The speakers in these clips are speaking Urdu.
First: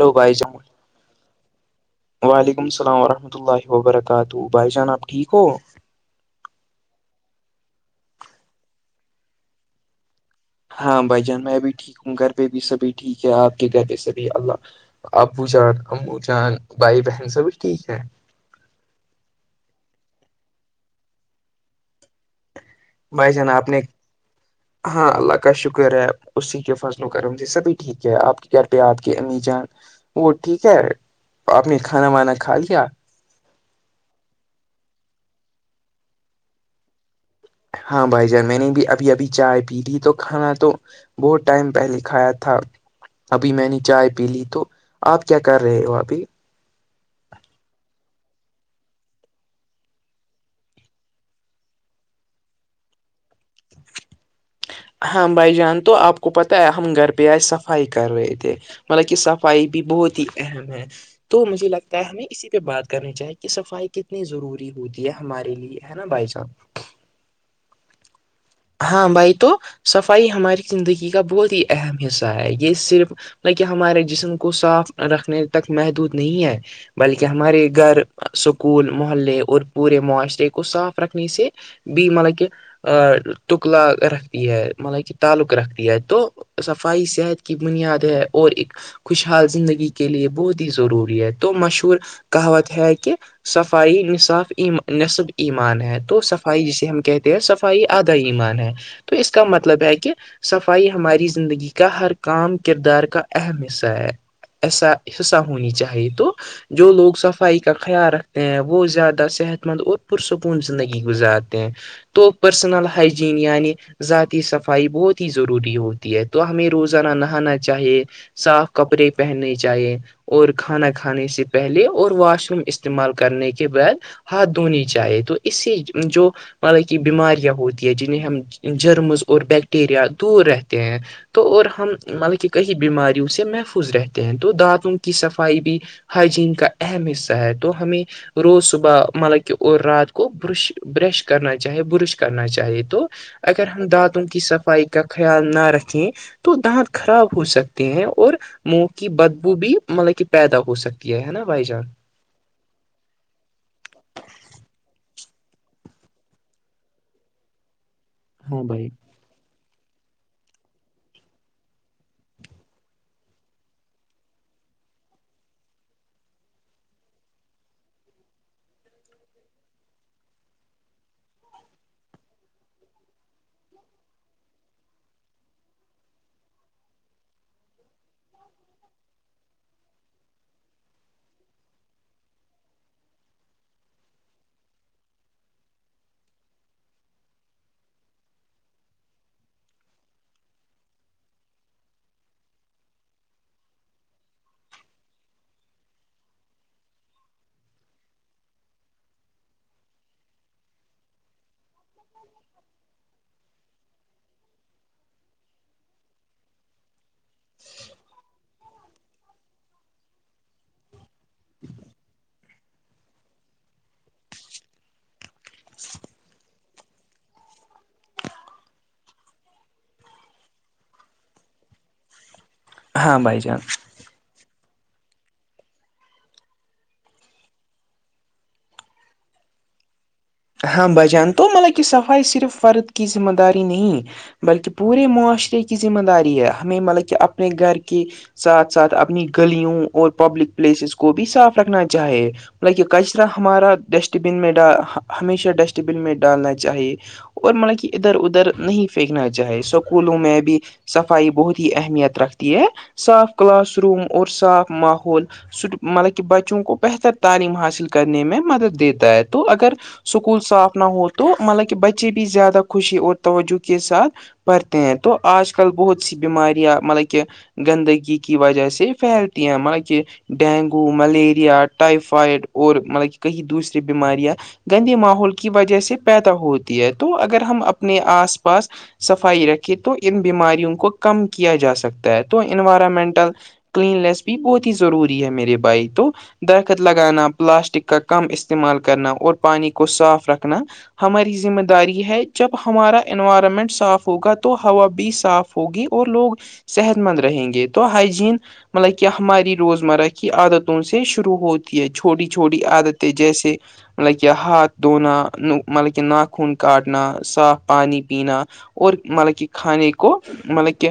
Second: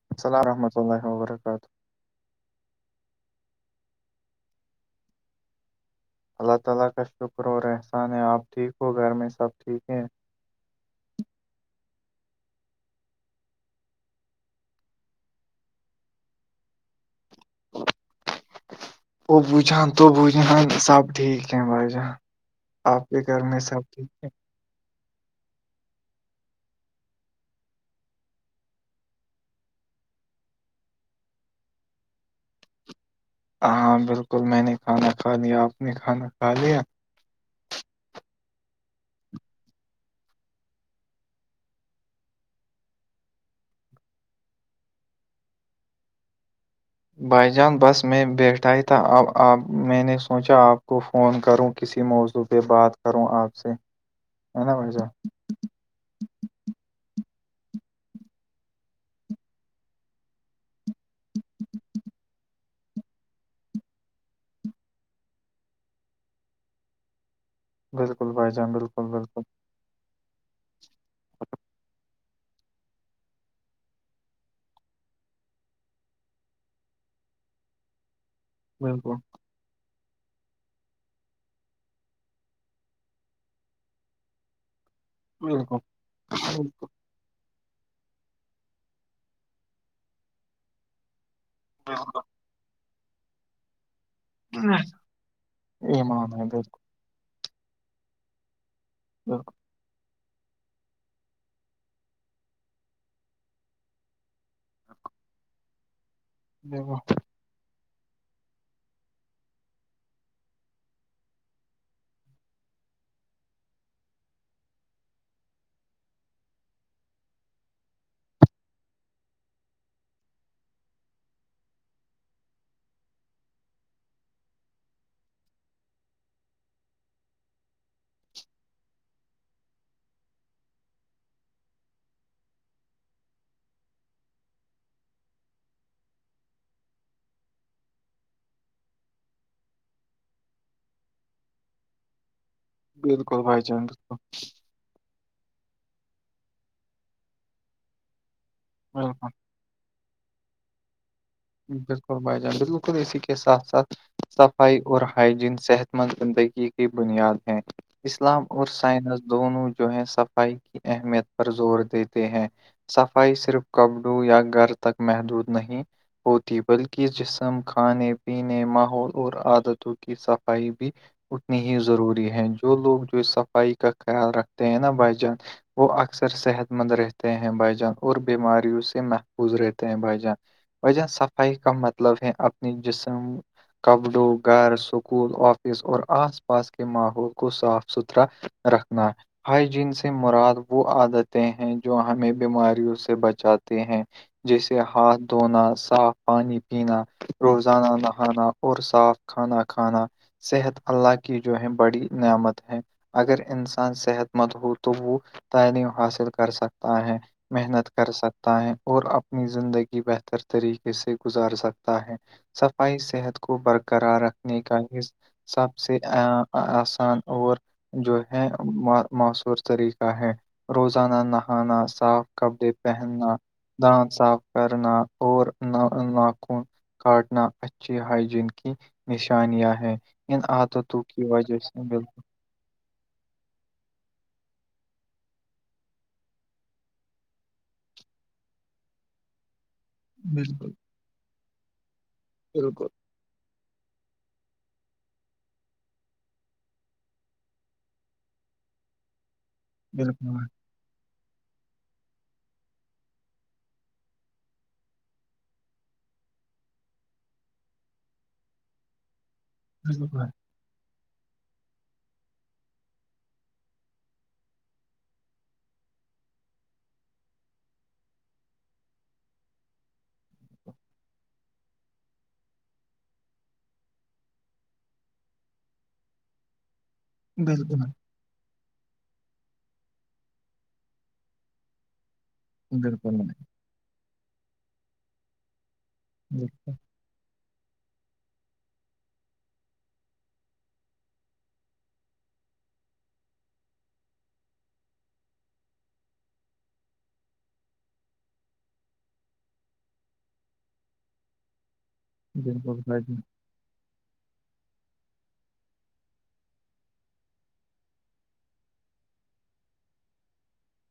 ہلو بھائی السلام جان رحمۃ اللہ و برکاتہ وعلیکم السلام ورحمۃ اللہ وبرکاتہ بھائی جان آپ ٹھیک ہو اللہ تعالی کا شکر اور احسان ہے اپ ٹھیک ہو گھر میں سب ٹھیک ہیں ہاں بھائی جان میں بھی ٹھیک ہوں گھر پہ بھی سبھی ٹھیک ہے آپ کے گھر پہ سبھی اللہ ابو جان امبو جان بھائی بہن سبھی ٹھیک ہے وہ بوجھہان تو بوجھہ سب ٹھیک کی باجان بھائی جانا آپ نے ہاں اللہ کا شکر ہے اس سے کی فصلوں کر ان سے سبھی ٹھیک ہے آپ کے گھر پہ آد کے امی جان وہ ٹھیک ہے آپ نے کھانا وانا کھا لیا ہاں بالکل میں نے کھانا کھا لیا آپ نے کھانا کھا لیا ہاں بھائی جان میں نے بھی ابھی ابھی چائے پی لی تو کھانا تو بہت ٹائم پہلے کھایا تھا ابھی میں نے چائے پی لی تو آپ کیا کر رہے ہو ابھی بھائی جان بس میں بیٹھا ہی تھا آپ میں نے سوچا آپ کو فون کروں کسی موضوع پر پ بات کروں آپ سے ہے نا بھائی جان ہاں بھائی جان تو آپ کو پتہ ہے ہم گھر پہ آئے صفائی کر رہے تھے مطلب کہ صفائی بھی بہت ہی اہم ہے تو مجھے لگتا ہے ہمیں اسی پہ بات کرنی چاہی کہ صفائی کتنی ضروری ہے ہوتی ہے ہمارے لیے ہے نا بائی جان بالکل بائی جان بالکل بھائی بالکل تو صفائی ہماری زندگی کا بہت ہی اہم حصہ ہے یہ صرف بکہ ہمارے جسم کو صاف رکھنے تک محدود نہیں ہے بلکہ ہمارے گھر سکول بالکل محلے اور پورے موسچر کو صاف رکھنی سے بھی مطلب کہہ تکلا رکھ مطلب کہ تعلق بالکل رکھتی ہے تو بالکل بالکل صفائی صحت کی بنیاد ہے اور ایک خوشحال زندگی کے لیے بہت ہی ضروری ہے تو مشہور کہاوت ہے کہ صفائی نصاف ای نصب ایمان ہے تو ایمان ہے صفائی بالکل جسے ہم کہتے ہے صفائی آدھا ایمان ہے تو اس کا بالکل مطلب ہے کہ صفائی ہماری زندگی کا ہر کام کردار کا اہم حصہ ہے ایسا حصہ ہونی چاہیے تو جو لوگ بالکل صفائی کا خیال رکھتے ہیں وہ زیادہ صحت مند اور پرسکون زندگی گزارتے ہیں تو پرسنل ہائجین یعنی ذاتی صفائی بہت ہی ضروری ہوتی ہے تو ہمیں روزانہ نہانا چاہیے صاف کپڑے پہننے چاہیے اور کھانا کھانے سے پہلے اور واش روم استعمال کرنے کے بعد ہاتھ دھونی چاہیے تو اس سے جو مطلب کہ بیماریاں ہوتی ہے جنہیں ہم جرمز اور بیکٹیریا دور رہتے ہیں تو اور ہم مطلب کہ کئی بیماریوں سے محفوظ رہتے ہیں تو دانتوں کی صفائی بھی ہائجین کا اہم حصہ ہے تو ہمیں روز صبح مطلب کہ اور رات کو برش برش کرنا چاہے برش کرنا چاہی بالکل بھائی جان ہم بالکل دانتوں کی صفائی کا خیال نہ رکھیں تو دانت خراب ہو سکتے ہیں اور منہ کی بالکل بدبو بھی مطلب کہ پیدا ہو سکتی ہے نا بھائی جان بلکل اور بھائی جان بالکل اسی کے ساتھ ساتھ صفائی اور ہائجین صحت مند زندگی بنیاد ہیں اسلام ہاں اور بھائی سائنس دونوں جو ہے صفائی کی اہمیت پر زور دیتے ہیں صفائی صرف کپڑو یا گھر تک محدود نہیں ہوتی بلکہ جسم کھانے پینے ماحول اور عادتوں کی صفائی بھی اتنی ہی ضروری ہے جو لوگ جو صفائی کا خیال رکھتے ہیں نا بھائی جان وہ اکثر صحت مند رہتے ہیں بھائی جان اور بیماریوں سے محفوظ رہتے ہیں بھائی جان وجہ صفائی کا مطلب ہے اپنی جسم کپڑوں گھر سکول آفس اور آس پاس کے ماحول کو صاف ستھرا رکھنا ہائیجین سے مراد وہ عادتیں ہیں جو ہمیں بیماریوں سے بچاتے ہیں جیسے ہاتھ دھونا صاف پانی پینا روزانہ نہانا اور صاف کھانا کھانا صحت اللہ کی جو ہے بڑی نعمت ہے اگر انسان صحت مت ہو تو وہ تعلیم حاصل کر سکتا ہے محنت کر سکتا ہے اور اپنی زندگی بہتر طریقے سے گزار سکتا ہے صفائی صحت کو برقرار رکھنے کا ہی سب سے آسان اور جو ہے موصور طریقہ ہے روزانہ نہانا صاف کپڑے ہاں پہننا بھائی جان دان صاف کرنا اور نہ ناک کاٹنا اچھی ہائجین کی نشانیاں ہے ہاں بھجان تو مطلب کہ صفائی صرف فرد کی ذمہ داری نہیں بلکہ پورے معاشرے کی ذمہ داری ہے ہمیں مطلب کہ اپنے گھر کی ساتھ ساتھ اپنی گلیوں اور پبلک بالکل پلیسز کو بھی صاف رکھنا چاہے مطلب کہ بالکل کش طرا ہمارا ڈسٹ بین میں ڈا ہمیشہ ڈسٹ بن میں ڈالنا چاہیے اور مطلب کہ ادھر ادھر نہیں پھینکنا چاہے سو کولوں میں بالکل بھی صفائی بہت ہی اہمیت رکھتی ہے صاف کلاس روم اور صاف ماحول مطلب کہ بچوں کو بہتر تعلیم حاصل کرنے میں مدد دیتا ہے تو اگر اسکول صاف نہ ہو تو مطلب کہ بچے بھی زیادہ خوشی اور توجہ کے ساتھ پڑھتے ہیں تو آج کل بہت سی بیماریاں مطلب کہ گندگی کی وجہ سے پھیلتی ہیں ہمار کہ ڈینگو ملیریا ٹائفائڈ اور مطلب کہ کہیں دوسری بیماریاں گندے ماحول کی وجہ سے پیدا ہوتی ہے تو اگر ہم بالکل اپنے آس پاس سفائی رکھے تو ان بیماریوں کو کم کیا جا سکتا ہے تو بالکل انوائرمنٹل بالکل کلیننیس بھی بہت ہی ضروری ہے میرے بھائی تو درخت لگانا پلاسٹک کا کم استعمال کرنا اور پانی کو صاف رکھنا ہماری ذمہ داری ہے جب ہمارا انوائرمنٹ صاف ہوگا تو ہوا بھی صاف ہوگی اور لوگ صحت مند رہیں گے تو ہائجین مطلب کہ ہماری روزمرہ کی عادتوں سے شروع ہوتی ہے چھوٹی چھوٹی بالکل بھائی عادتیں جان جیسے مطلب کہہ ہاتھ دھووننا مطلب کہہ ناک ہون کاٹنا صاف پانی پینا اور مطلب کہ کھانے کو مطلب کہ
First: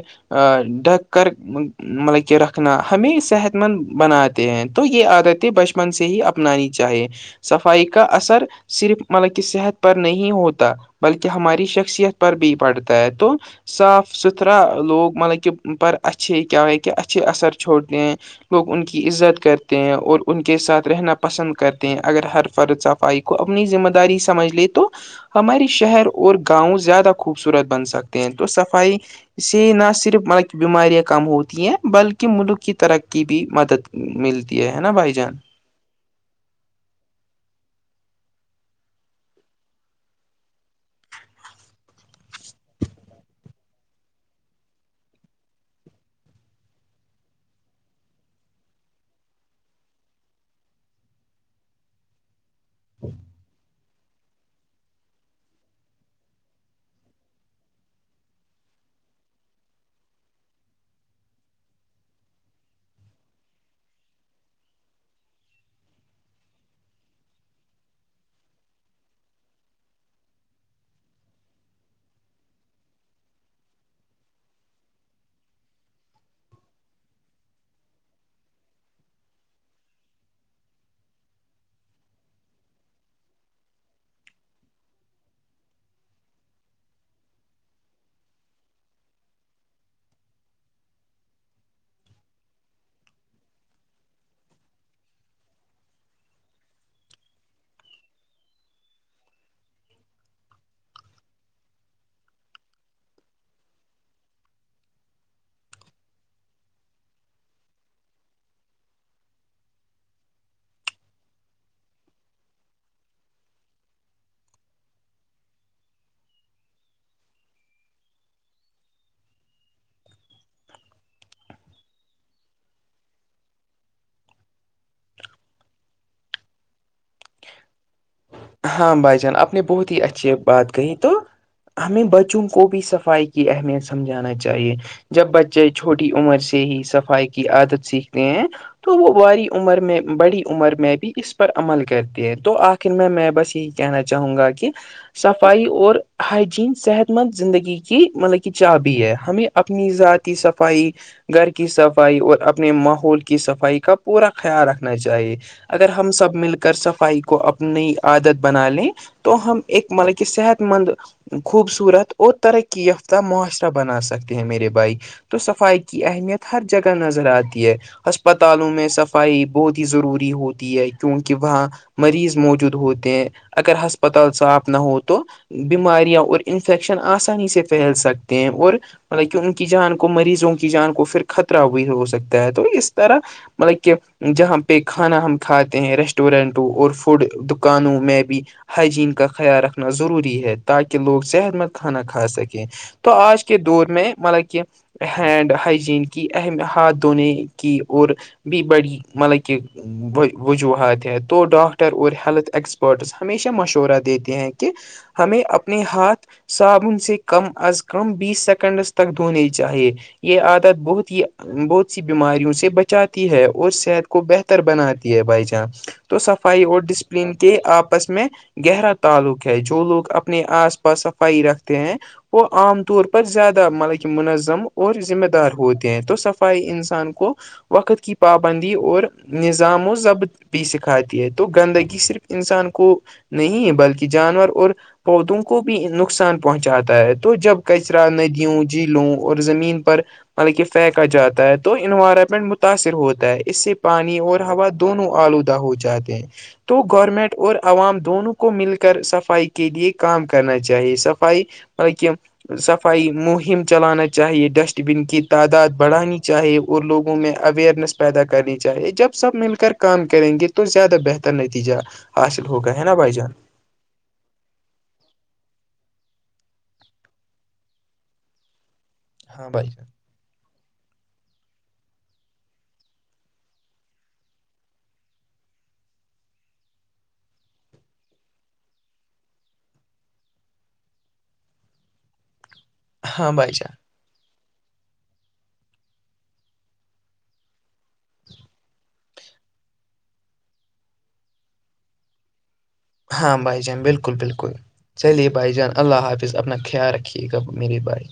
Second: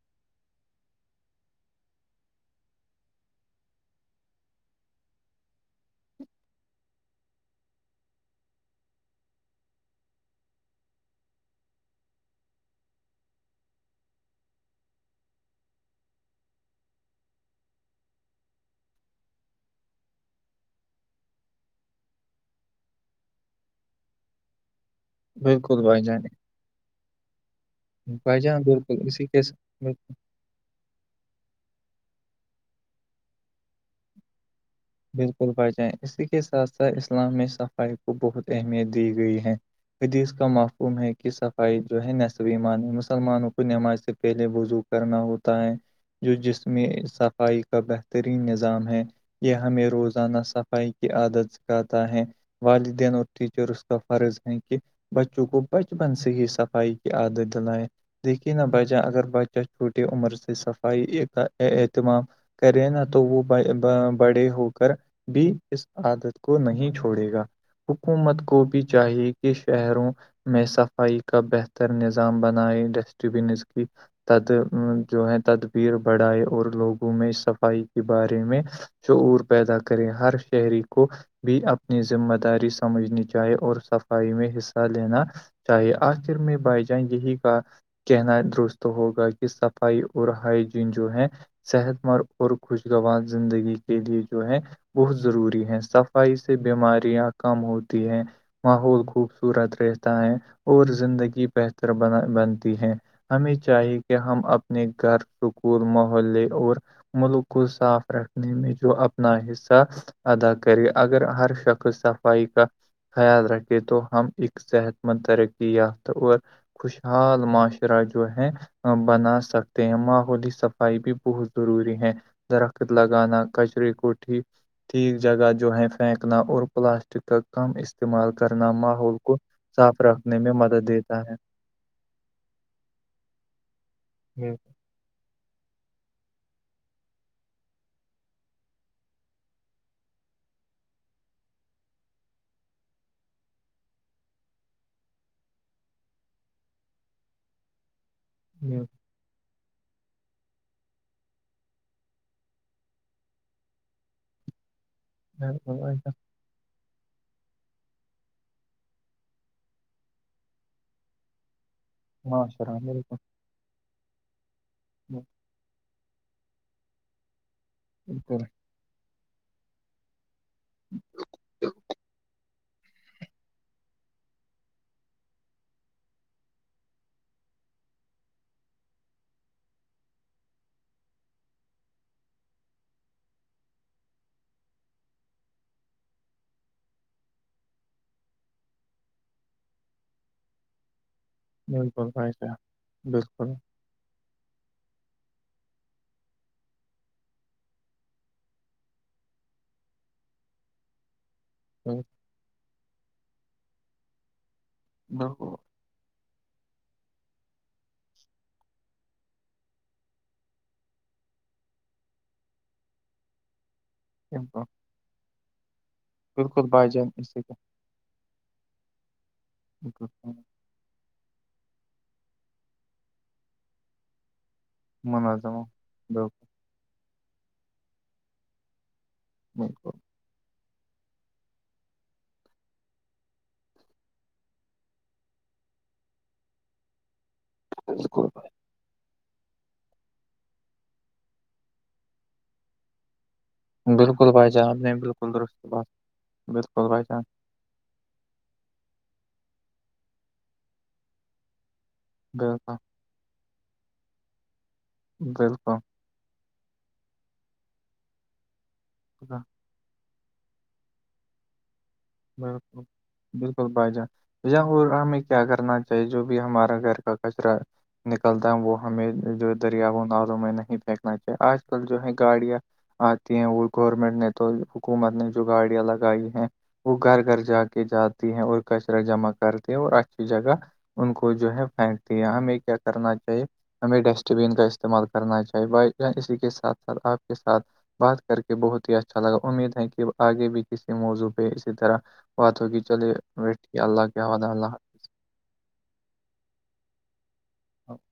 ڈھک کر مطلب کہ رکھنا ہمیں صحت مند بناتے ہیں تو یہ عادت بچپن سے ہی اپنانی چاہیے سفر صفائی کا اثر صرف مطلب کہ صحت پر نہیں ہوتا بلکہ ہماری شخصیت پر بھی پڑتا ہے تو صاف ستھرا لوگ مطلب کہ پر اچھھی کیا کہ اچھھی اثر چھوٹ دیں ہیں لوگ ان کی عزت کرتے ہیں اور ان کے ساتھ رہنا پسند کرتے ہیں اگر ہر فرت صفائی کو اپنی ذمہ داری سمجھ لے تو ہماراری بالکل بھائی شہر جان اور گاؤں زیادہ خوبصورت بن سکتے ہیں بھائی تو جان صفائی بالکل اسی کے اس نہ بالکل صرف مطب بیماریاں کم ہوتی ہیں بلکہ ملک کی ترقی بھی مدد ملتی ہے نا بھائی جان بالکل بڑھ جائیں اسی کے ساتھ ساتھ اسلام میں صفائی کو بہت اہمیت دی گئی ہے حدیس کا معفوم ہے کہ صفائی جو ہے نصبی مان مسلمانوں کو نماز سے پہلے بزوگ کرنا ہوتا ہے جو جسم میں صفائی کا بہترین نظام ہے یہ ہمیں روزانہ صفائی کی عادت سکھاتا ہے والدین اور ٹیچر کا فرض ہے کہ بچوں کو بچپن سے ہی صفائی کی عادت دلائیں دیکھیے نہا بچہ اگر بچہ چھوٹی عمر سے صفائی کا اہتمام کرے نا تو وہ ب بڑے ہو کر بھی اس عادت کو نہیں چھوڑے گا حکومت کو بھی چاہیے کہ شہروں میں صفائی کا بہتر نظام بنائے ڈسٹ بینز کی تد جو ہے تدبیر بڑھائے اور لوگوں میں صفائی کے بارے میں شعور پیدا کریں ہر شہری کو بھی اپنی ذمہ داری سمجھنی چاہی اور صفائی میں حصہ لینا چاہیے آخر میں بائی جان یہی کا کہنا درست ہوگا کہ صفائی اور ہائیجین جو ہے صحت مند اور خوشگوار زندگی کے لیے جو ہے بہت ضروری ہے صفائی سے بیماریاں کم ہوتی ہیں ماحول خوبصورت رہتا ہے اور زندگی بہتر بنا بنتی ہے ہمیں چاہیے کہ ہم اپنے گھر سکول محلے اور ملک کو صاف رکھنے میں جو اپنا حصہ ادا کرے اگر ہر شخص صفائی کا خیال رکھے تو ہم ا صحت مند ترقی یافتہ اور خوشحال معاشرہ جو ہے بنا سکتے ہیں ماحولی صفائی بھی بہت ضروری ہے درخت لگانا کچرے کوٹھی ٹھیک جگہ جو ہے پھینکنا اور پلاسٹ کا کم استعمال کرنا ہاں ماحول بھائی جان کو آپ نے بہت ہی صاف اچھی رکھنے میں بات مدد کہی تو دیتا ہے ہمیں بچوں کو بھی صفائی کی اہمیت سمجھانا بالکل چاہیے جب بچے چھوٹی عمر سے ہی صفائی کی عادت سیکھتے ہیں تو وہ واری عمر میں بڑی عمر میں بھی اس پر عمل کرتے تو آخر میں میں بس یہی کہنا چاہوں گا کہ صفائی اور ہائجین صحت مند زندگی کی مطلب کی چابابی ہے ہمیں اپنی ذاتی صفائی گھر کی صفائی اور اپنے ماحول کی صفائی کا پورا خیال رکھ چاہیے اگر ایسا ہم سب مل کر سب بھائی کو اپنی عادت بنا لیں تو ہم ایک مطلب کہ صحت مند خوبصورت اور معاشرہ ترقی یافتہ بالکل معاشر بنا سکتے ہیں میرے بائائیک تو صفائی کی اہمیت ہر جگہ نظر آتی ہے بالکل ہسپتالوں میں صفائی بہت ہی ضروری ہوتی ہے کیونکہ وہاں مریض موجود ہوتے ہیں اگر ہسپتال صاف نہ ہو تو بیماریاں اور انفیکشن آسانی سے پھیل سکتے ہیں اور مطلب کہ ان کی جان کو مریضوں کی جان کو پھر خطرہ بھی بھی ہو سکتا ہے تو اس طرح مطلب کہ جہاں پہ کھانا ہم کھاتے ہیں ریسٹورینٹ اور فوڈ دکانوں میں بھی ہائجین کا خیال رکھنا ضروری ہے تاکہ لوگ صحت مند کھانا بالکل کھا بھائی صاحب سکیں تو آج بالکل کے دور میں مطلب کہ ہینڈ ہائجین کی اہم ہاتھ دونے کی اور بھی بڑی مطلب کہ وجوہات ہت تو ڈاکٹر بالکل اور ہیلتھ ایکسپرٹس ہمیشہ مشورہ دیتے ہیں کہ ہمیں اپ اپنے ہاتھ صابن سے کم از کم بیس سیکنڈز تک دھونے چاہیے یہ عادت بہت ہی بہت سی بیماریوں سے بچاتی ہے اور صحت کو بہتر بناتی ہے بھائی جان تو بالکل سفائی بالکل اور بھائی جان اس ڈسپلین سے کے آپس میں گہرا تعلق ہے جو لوگ اپنے آس پاس پائی رکھتے ہیں وہ عام طور پر زیادہ مطلب کہ منظم اور ذمہ دار منظم ہوتے ہیں تو بالکل صفائی انسان کو وقت کی پابندی اور نظام و بالکل ضبط بھی سکھاتی ہے تو گندگی صرف انسان کو نہیں بلکہ جانور اور پودوں کو بھی نقصان پہنچاتا ہے تو جب کچرا بالکل بھائی، ندیوں جیلوں اور زمین پر مطلب کہ پھینکا جاتا ہے تو انوائرمنٹ متاثر ہوتا ہے اس سے پانی بالکل اور بھائی ہوا جان آپ نے دونوں بالکل آلودہ درست ہو بات جاتے ہیں تو بالکل بھائی جان گورنمنٹ اور عوام دونوں کو مل کر صفائی کے لیے کام کرنا چاہیے صفائی مطلب کہ بالکل صفائی مہم چلانا چاہیے ڈسٹ بین کی تعداد بالکل بڑھانے چاہے اور لوگوں میں اویئرنیس پیدا کرنی چاہے جب سب مل کر کام کر کریں گے تو زیادہ بہتر نتیجہ حاصل ہاں ہوگا ہاں ہے نا بھائی جان بال بھائی جان ہمیں کیا کرنا چاہیے جو بھی ہمارا گھر کا کچرا نکلتا ہے وہ ہمیں ہاں جو بھائی جان دریاؤں نالوں میں نہیں پھینکنا چاہیے آج کل جو ہے گاڑیاں آتی ہیں وہ گورنمنٹ نے تو حکومت نے جو گاڑیاں لگائی ہیں وہ گھر گھر جا کے جاتی ہیں اور کچرا جمع کرتے ہیں اور اچھی جگہ ان کو جو ہے پھینکتی ہے ہمیں کیا کرنا ہاں چاہیے بھائی جان ہمیں ڈسٹ ٹبین کا استعمال کرنا چاہیے بھائی جان اسی کے ساتھ ساتھ آپ کے ساتھ بات کر کے بہت ہی اچھا لگا امید ہے کہ آگے بھی کسی موضوع اسی طرح بات ہوگی چلے بیٹھیے اللہ کے حوالے اللہ حافظ چلے بھائی جان اللہ حافظ اپنا خیال رکھیے گا میرے بھائی